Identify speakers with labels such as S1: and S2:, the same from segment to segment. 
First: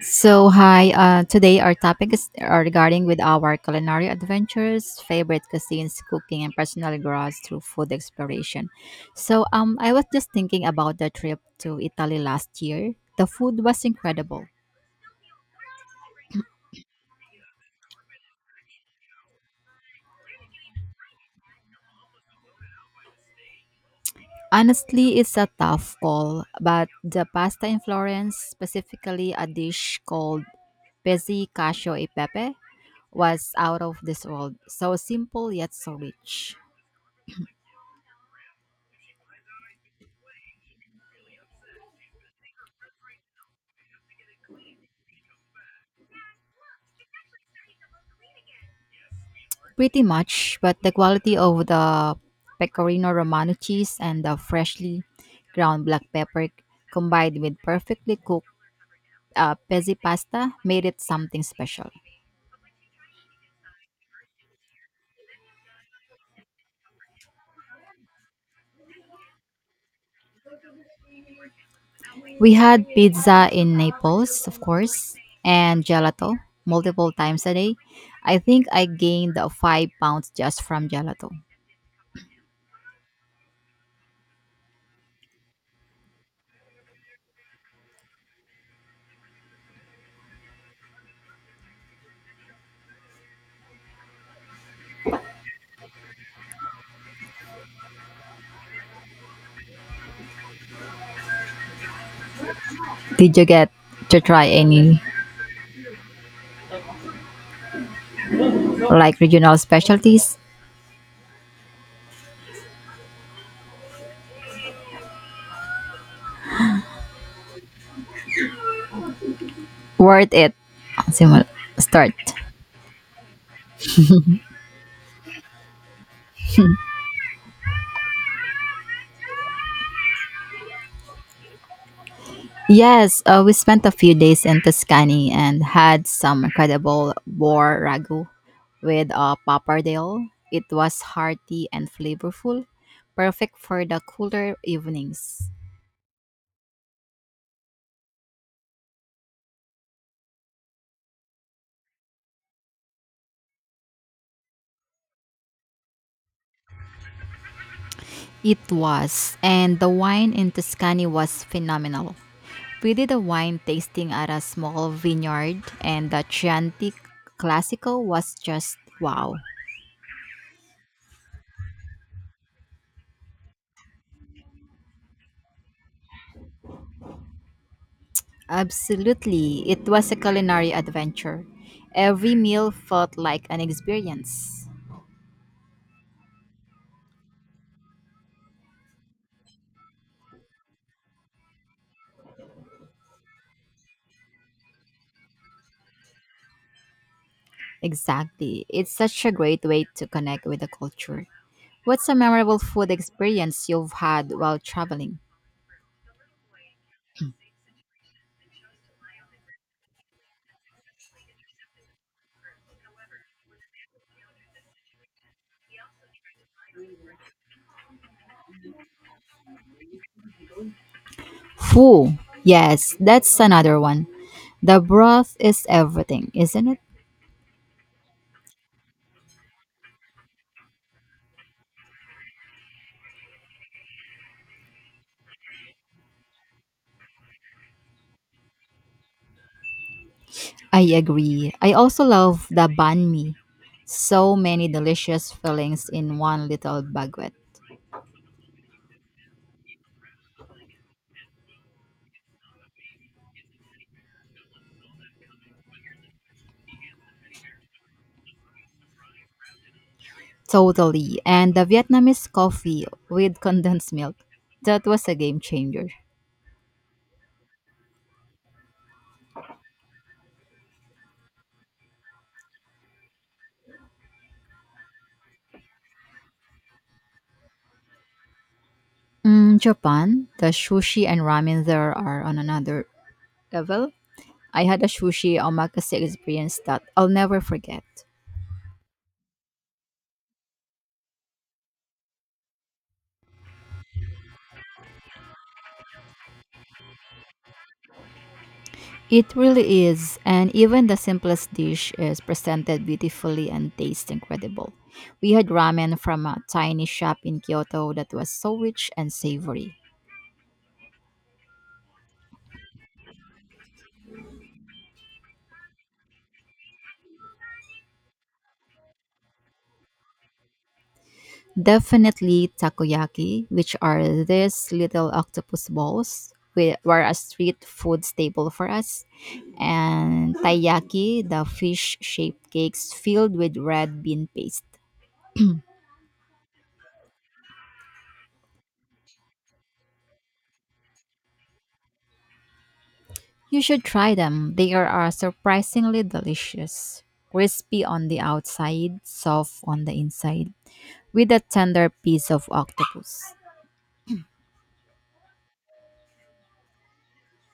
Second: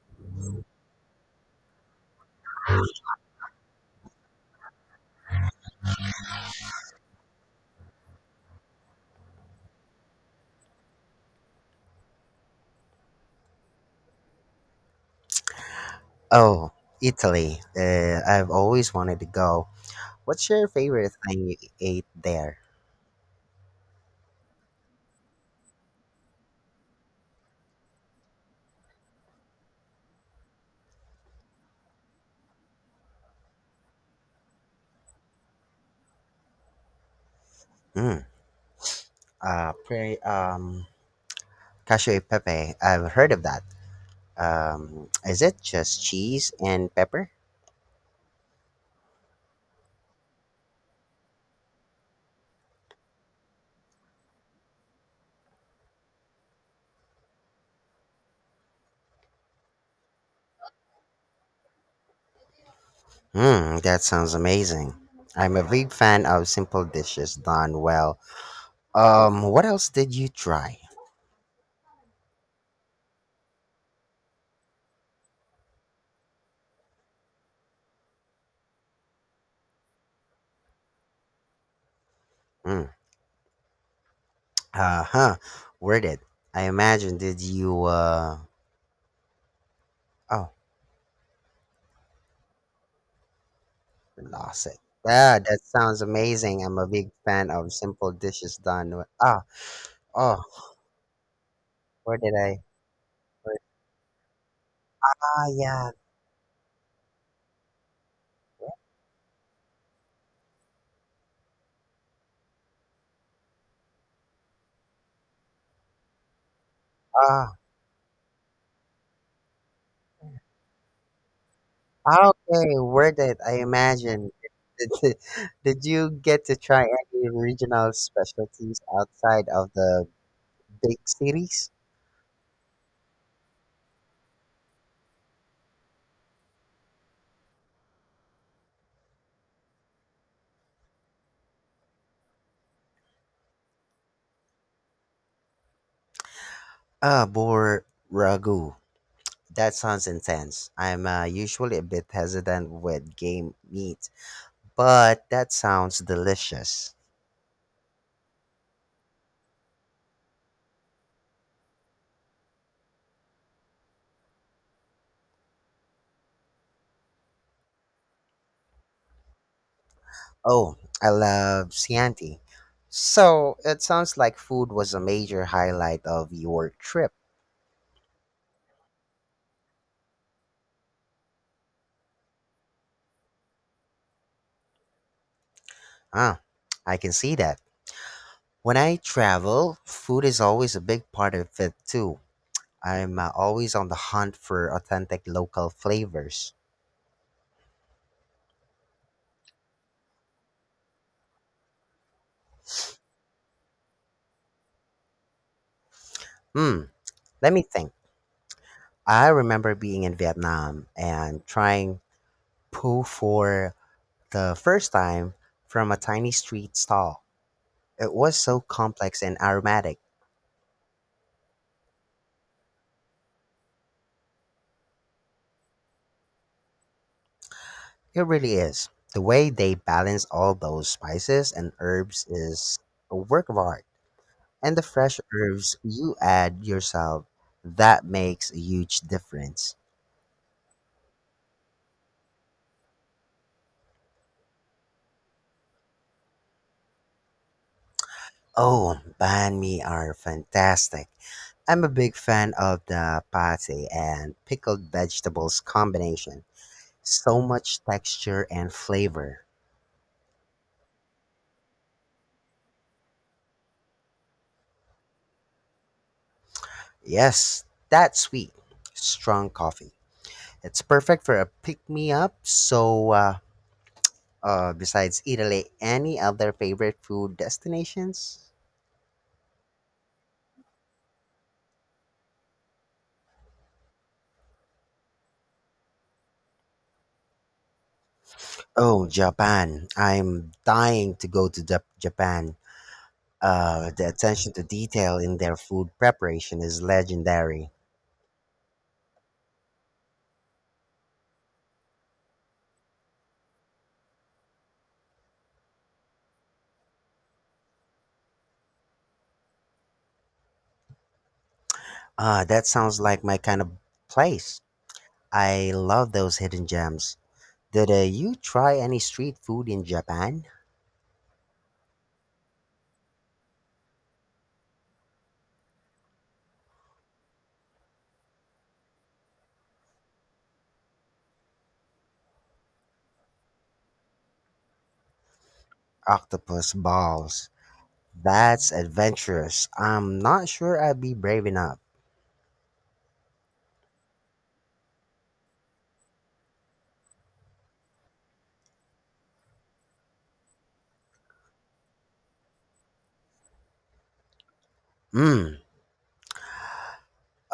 S1: So hi, today our topic is are regarding with our culinary adventures, favorite cuisines, cooking, and personal growth through food exploration. So I was just thinking about the trip to Italy last year. The food was incredible.
S2: Oh, Italy. I've always wanted to go. What's your favorite thing you ate there?
S1: Honestly, it's a tough call, but the pasta in Florence, specifically a dish called pezzi cacio e pepe, was out of this world. So simple yet so rich.
S2: Mm, uh, pre, um, cacio e pepe. I've heard of that. Is it just cheese and pepper?
S1: Pretty much, but the quality of the pecorino romano cheese and the freshly ground black pepper combined with perfectly cooked pezzi pasta made it something special.
S2: Hmm, that sounds amazing. I'm a big fan of simple dishes done well. What else did you try?
S1: We had pizza in Naples, of course, and gelato multiple times a day. I think I gained 5 pounds just from gelato.
S2: Mm, uh huh. Where did I imagine? Did you, oh, Lasik. Yeah, that sounds amazing. I'm a big fan of simple dishes done. With- Ah, oh, where did I?
S1: Did you
S2: Where,
S1: get to try any
S2: Ah, yeah.
S1: like regional specialties?
S2: Ah,
S1: Worth it. Simul- Start.
S2: okay. Where did I imagine? Did, did did you get to try any regional specialties outside of the big cities?
S1: Yes, we spent a few days in Tuscany and had some incredible boar ragu with a pappardelle. It was hearty and flavorful, perfect for the cooler evenings.
S2: Ah, bor ragu. That sounds intense. I'm usually a bit hesitant with game meat, but that sounds delicious.
S1: It was, and the wine in Tuscany was phenomenal. We did a wine tasting at a small vineyard, and the Chianti Classico was just wow.
S2: Oh, I love Chianti. So it sounds like food was a major highlight of your trip.
S1: Absolutely. It was a culinary adventure. Every meal felt like an experience.
S2: Ah, I can see that. When I travel, food is always a big part of it too. I'm always on the hunt for authentic local flavors.
S1: Exactly. It's such a great way to connect with the culture. What's a memorable food experience you've had while traveling?
S2: Hmm, let me think. I remember being in Vietnam and trying pho for the first time from a tiny street stall. It was so complex and aromatic.
S1: Foo. Yes, that's another one. The broth is everything, isn't it?
S2: It really is. The way they balance all those spices and herbs is a work of art. And the fresh herbs you add yourself, that makes a huge difference.
S1: I agree. I also love the banh mi. So many delicious fillings in one little baguette.
S2: Oh, banh mi are fantastic. I'm a big fan of the pate and pickled vegetables combination. So much texture and flavor.
S1: Totally. And the Vietnamese coffee with condensed milk. That was a game changer.
S2: Yes, that's sweet. Strong coffee. It's perfect for a pick me up. Besides Italy, any other favorite food destinations?
S1: Mm, Japan, the sushi and ramen there are on another level. I had a sushi omakase experience that I'll never forget.
S2: Oh, Japan. I'm dying to go to Japan. The attention to detail in their food preparation is legendary.
S1: It really is, and even the simplest dish is presented beautifully and tastes incredible. We had ramen from a tiny shop in Kyoto that was so rich and savory.
S2: Ah, that sounds like my kind of place. I love those hidden gems. Did you try any street food in Japan?
S1: Definitely takoyaki, which are these little octopus balls, were a street food staple for us, and taiyaki, the fish-shaped cakes filled with red bean paste.
S2: Octopus balls. That's adventurous. I'm not sure I'd be brave enough.
S1: You should try them. They are surprisingly delicious. Crispy on the outside, soft on the inside, with a tender piece of octopus.
S2: Hmm.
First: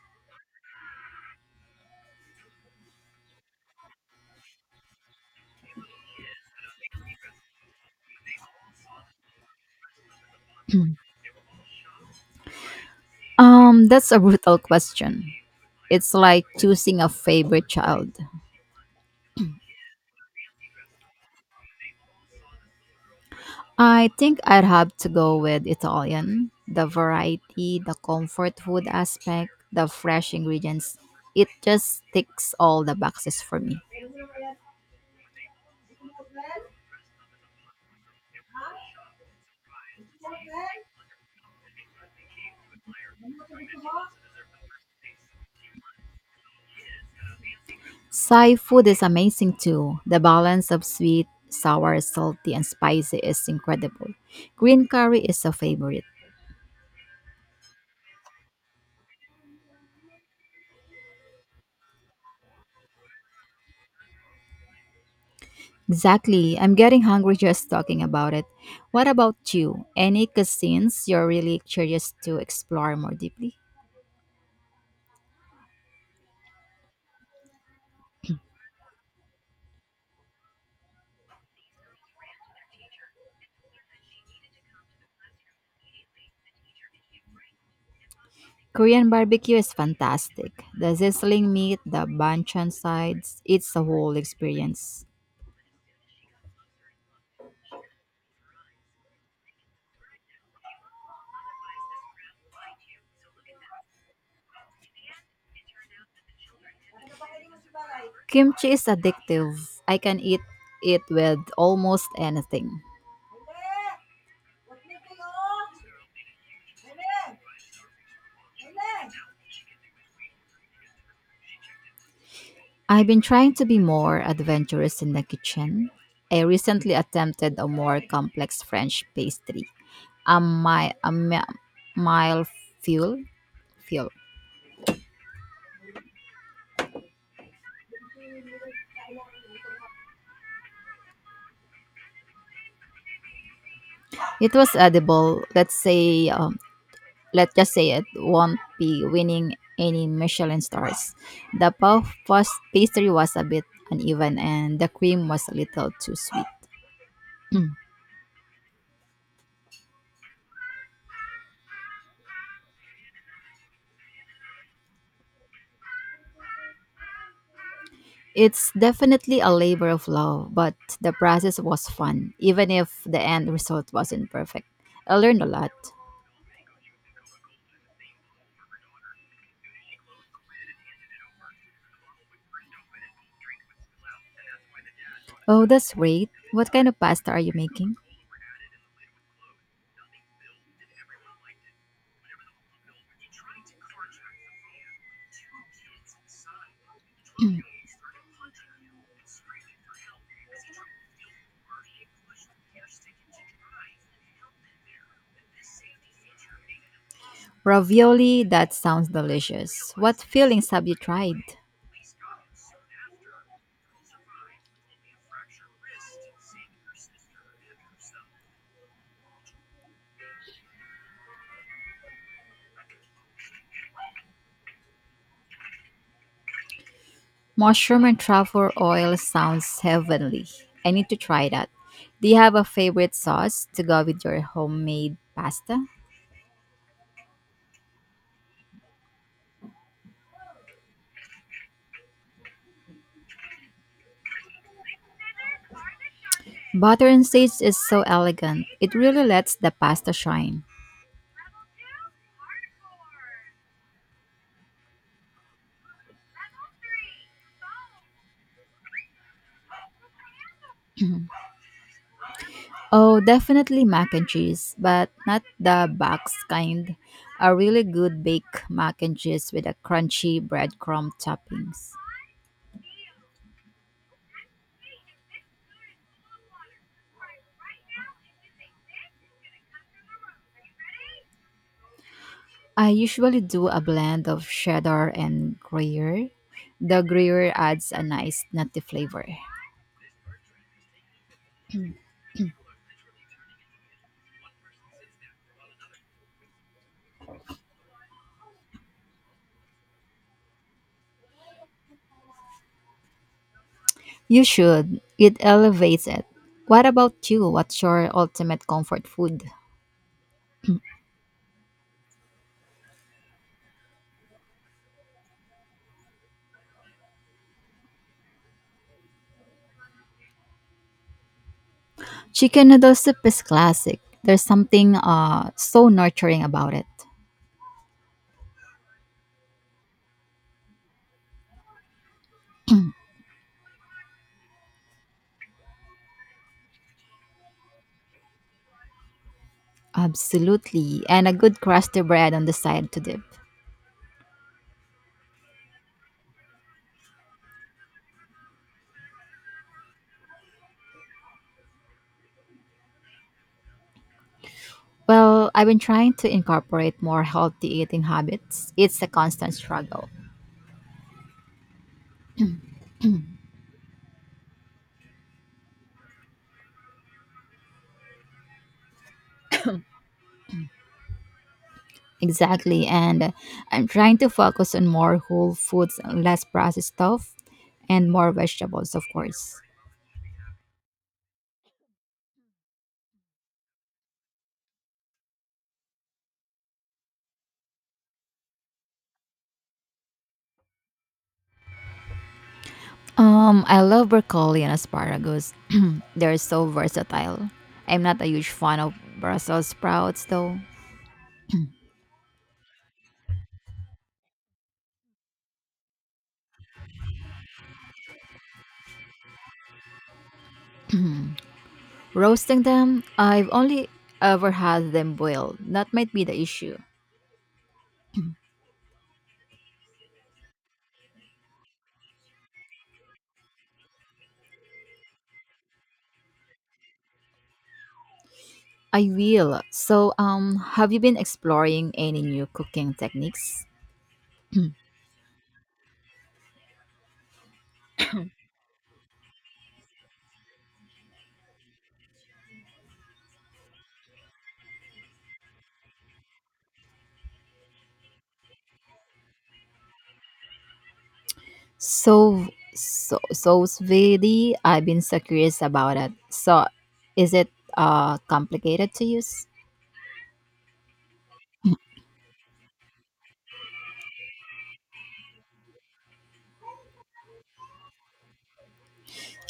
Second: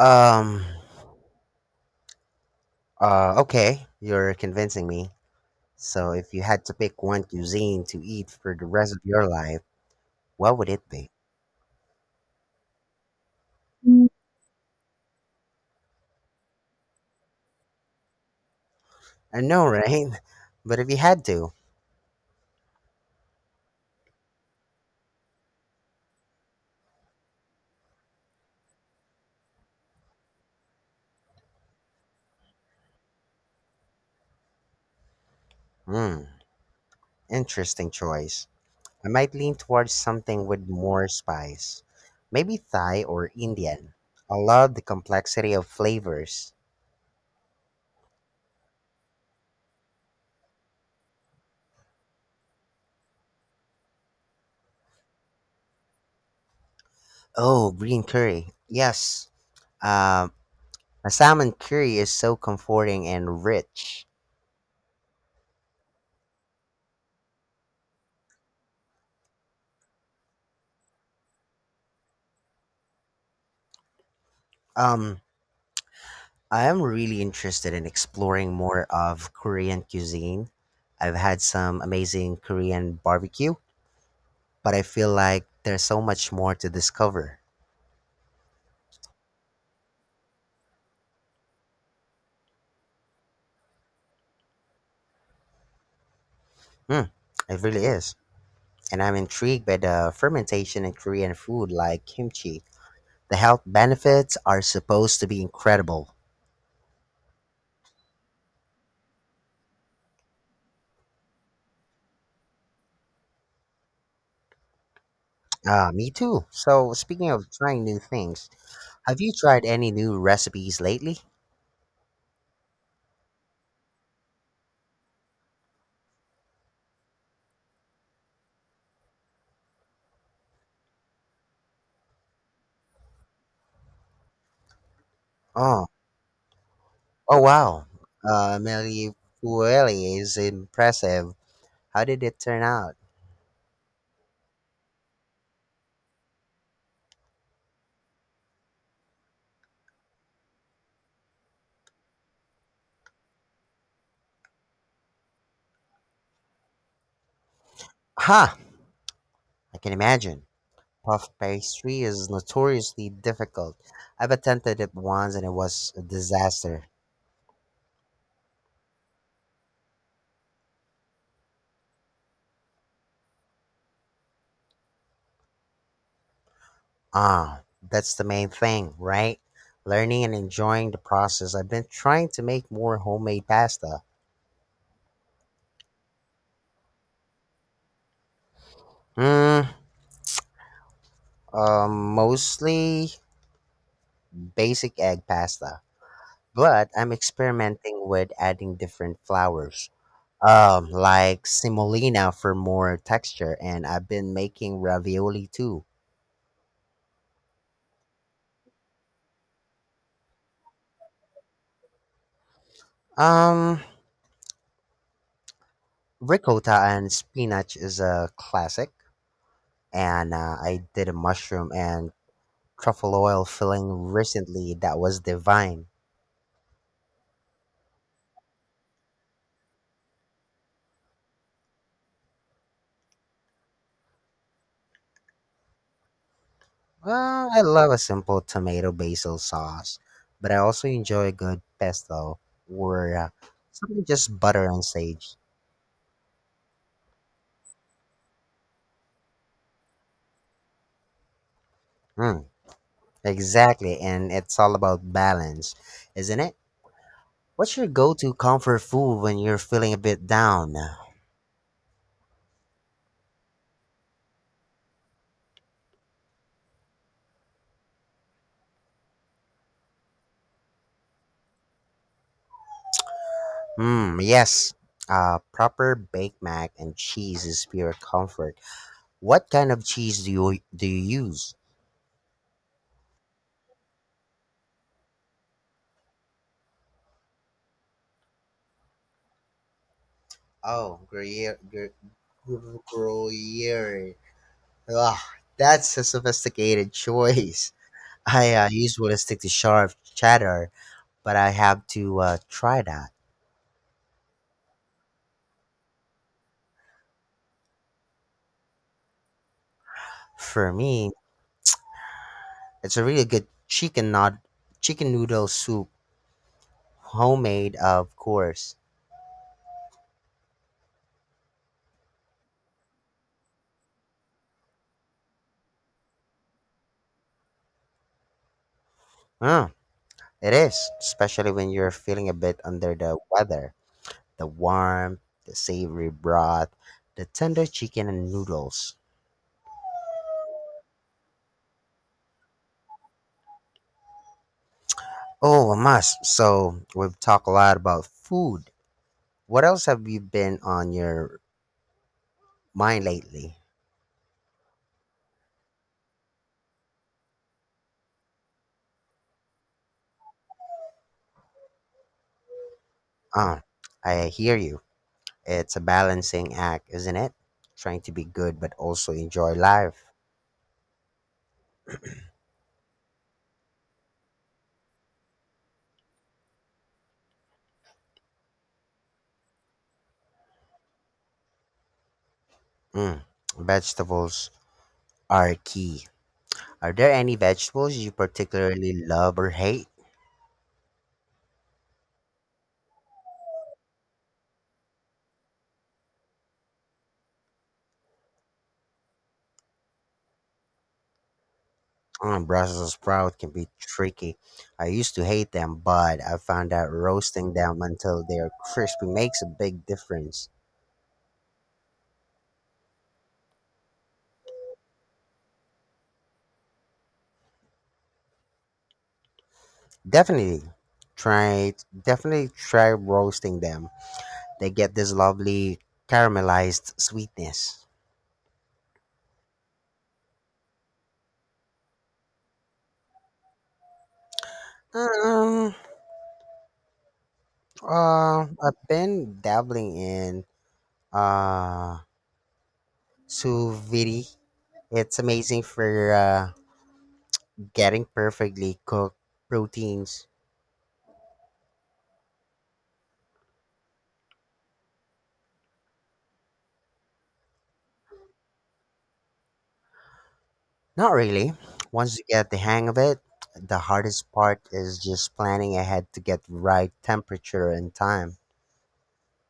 S2: Um. Okay, you're convincing me. So, if you had to pick one cuisine to eat for the rest of your life, what would it be?
S1: That's a brutal question. It's like choosing a favorite child.
S2: I know, right? But if you had to,
S1: I think I'd have to go with Italian. The variety, the comfort food aspect, the fresh ingredients. It just ticks all the boxes for me.
S2: hmm, interesting choice. I might lean towards something with more spice. Maybe Thai or Indian. I love the complexity of flavors.
S1: Thai food is amazing too. The balance of sweet, sour, salty, and spicy is incredible. Green curry is a favorite.
S2: Oh, green curry. Yes. Um, a salmon curry is so comforting and rich.
S1: Exactly. I'm getting hungry just talking about it. What about you? Any cuisines you're really curious to explore more deeply?
S2: Um, I am really interested in exploring more of Korean cuisine. I've had some amazing Korean barbecue, but I feel like there's so much more to discover.
S1: Korean barbecue is fantastic. The sizzling meat, the banchan sides, it's a whole experience.
S2: Mm, it really is. And I'm intrigued by the fermentation in Korean food like kimchi. The health benefits are supposed to be incredible.
S1: Kimchi is addictive. I can eat it with almost anything.
S2: Ah, me too. So, speaking of trying new things, have you tried any new recipes lately?
S1: I've been trying to be more adventurous in the kitchen. I recently attempted a more complex French pastry, a mile fuel. Fuel.
S2: Oh, oh wow. Amelie Pueli is impressive. How did it turn out?
S1: It was edible, let's just say it, won't be winning any Michelin stars. The puff pastry was a bit uneven and the cream was a little too sweet. Mm.
S2: Ha! I can imagine. Puff pastry is notoriously difficult. I've attempted it once and it was a disaster.
S1: It's definitely a labor of love, but the process was fun, even if the end result wasn't perfect. I learned a lot.
S2: Ah, that's the main thing, right? Learning and enjoying the process. I've been trying to make more homemade pasta.
S1: Oh, that's great. What kind of pasta are you making?
S2: Mm, Mostly basic egg pasta, but I'm experimenting with adding different flours. Like semolina for more texture, and I've been making ravioli too.
S1: Ravioli, that sounds delicious. What fillings have you tried?
S2: Um, Ricotta and spinach is a classic, and I did a mushroom and truffle oil filling recently that was divine.
S1: Mushroom and truffle oil sounds heavenly. I need to try that. Do you have a favorite sauce to go with your homemade pasta?
S2: I love a simple tomato basil sauce, but I also enjoy a good pesto or something just butter and sage.
S1: Butter and sage is so elegant. It really lets the pasta shine.
S2: Mm, exactly, and it's all about balance, isn't it? What's your go-to comfort food when you're feeling a bit down?
S1: Oh, definitely mac and cheese, but not the box kind. A really good baked mac and cheese with a crunchy breadcrumb toppings.
S2: Mm, yes. Proper baked mac and cheese is pure comfort. What kind of cheese do you use?
S1: I usually do a blend of cheddar and gruyere. The gruyere adds a nice nutty flavor.
S2: Oh, Gruyere. Gruyere. Ugh, that's a sophisticated choice. I usually stick to sharp cheddar, but I have to try that.
S1: You should. It elevates it. What about you? What's your ultimate comfort food?
S2: For me, it's a really good chicken not chicken noodle soup, homemade, of course.
S1: Chicken noodle soup is classic. There's something so nurturing about it.
S2: Mm, it is, especially when you're feeling a bit under the weather. The warm, the savory broth, the tender chicken and noodles.
S1: Absolutely. And a good crusty bread on the side to dip.
S2: Oh, a must. So we've talked a lot about food. What else have you been on your mind lately?
S1: Well, I've been trying to incorporate more healthy eating habits. It's a constant struggle.
S2: Ah, I hear you. It's a balancing act, isn't it? Trying to be good but also enjoy life.
S1: Exactly. And I'm trying to focus on more whole foods, less processed stuff, and more vegetables, of course.
S2: Mm, vegetables are key. Are there any vegetables you particularly love or hate?
S1: I love broccoli and asparagus. They're so versatile. I'm not a huge fan of Brussels sprouts though.
S2: Mm, Brussels sprout can be tricky. I used to hate them, but I found out roasting them until they're crispy makes a big difference.
S1: Roasting them, I've only ever had them boiled. That might be the issue.
S2: Definitely try Definitely try roasting them. They get this lovely caramelized sweetness.
S1: I will. So, have you been exploring any new cooking techniques?
S2: Um, I've been dabbling in uh sous vide. It's amazing for getting perfectly cooked proteins.
S1: So, so, so vidi, I've been so curious about it. So, is it complicated to use?
S2: Not really. Once you get the hang of it, the hardest part is just planning ahead to get the right temperature and time.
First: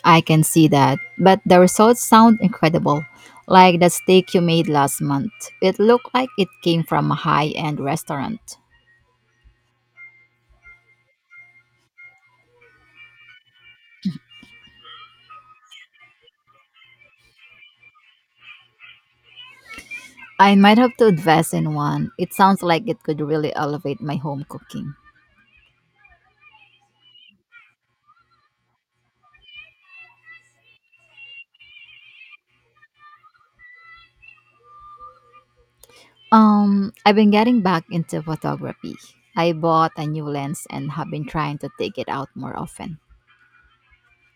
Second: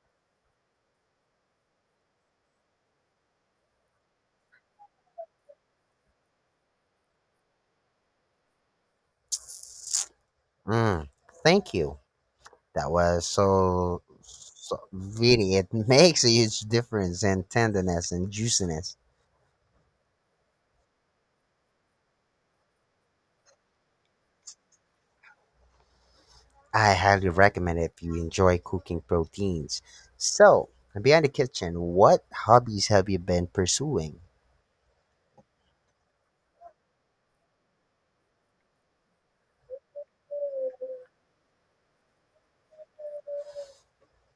S1: I can see that. But the results sound incredible. Like the steak you made last month. It looked like it came from a high end restaurant.
S2: Mm, thank you. That was really, it makes a huge difference in tenderness and juiciness.
S1: I might have to invest in one. It sounds like it could really elevate my home cooking.
S2: I highly recommend it if you enjoy cooking proteins. So, beyond the kitchen, what hobbies have you been pursuing?
S1: I've been getting back into photography. I bought a new lens and have been trying to take it out more often.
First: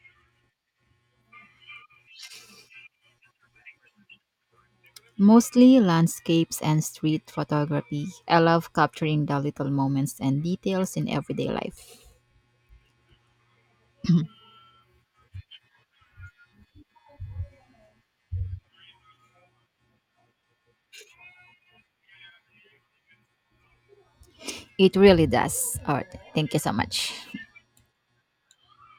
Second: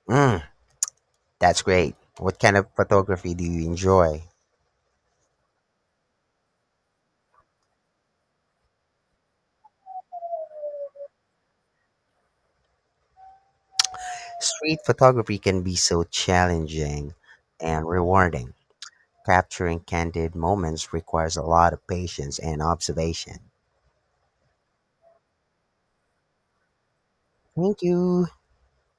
S2: Mm. That's great. What kind of photography do you enjoy?
S1: Mostly landscapes and street photography. I love capturing the little moments and details in everyday life.
S2: Street photography can be so challenging and rewarding. Capturing candid moments requires a lot of patience and observation.
S1: It really does. All right. Thank you so much.
S2: Thank you.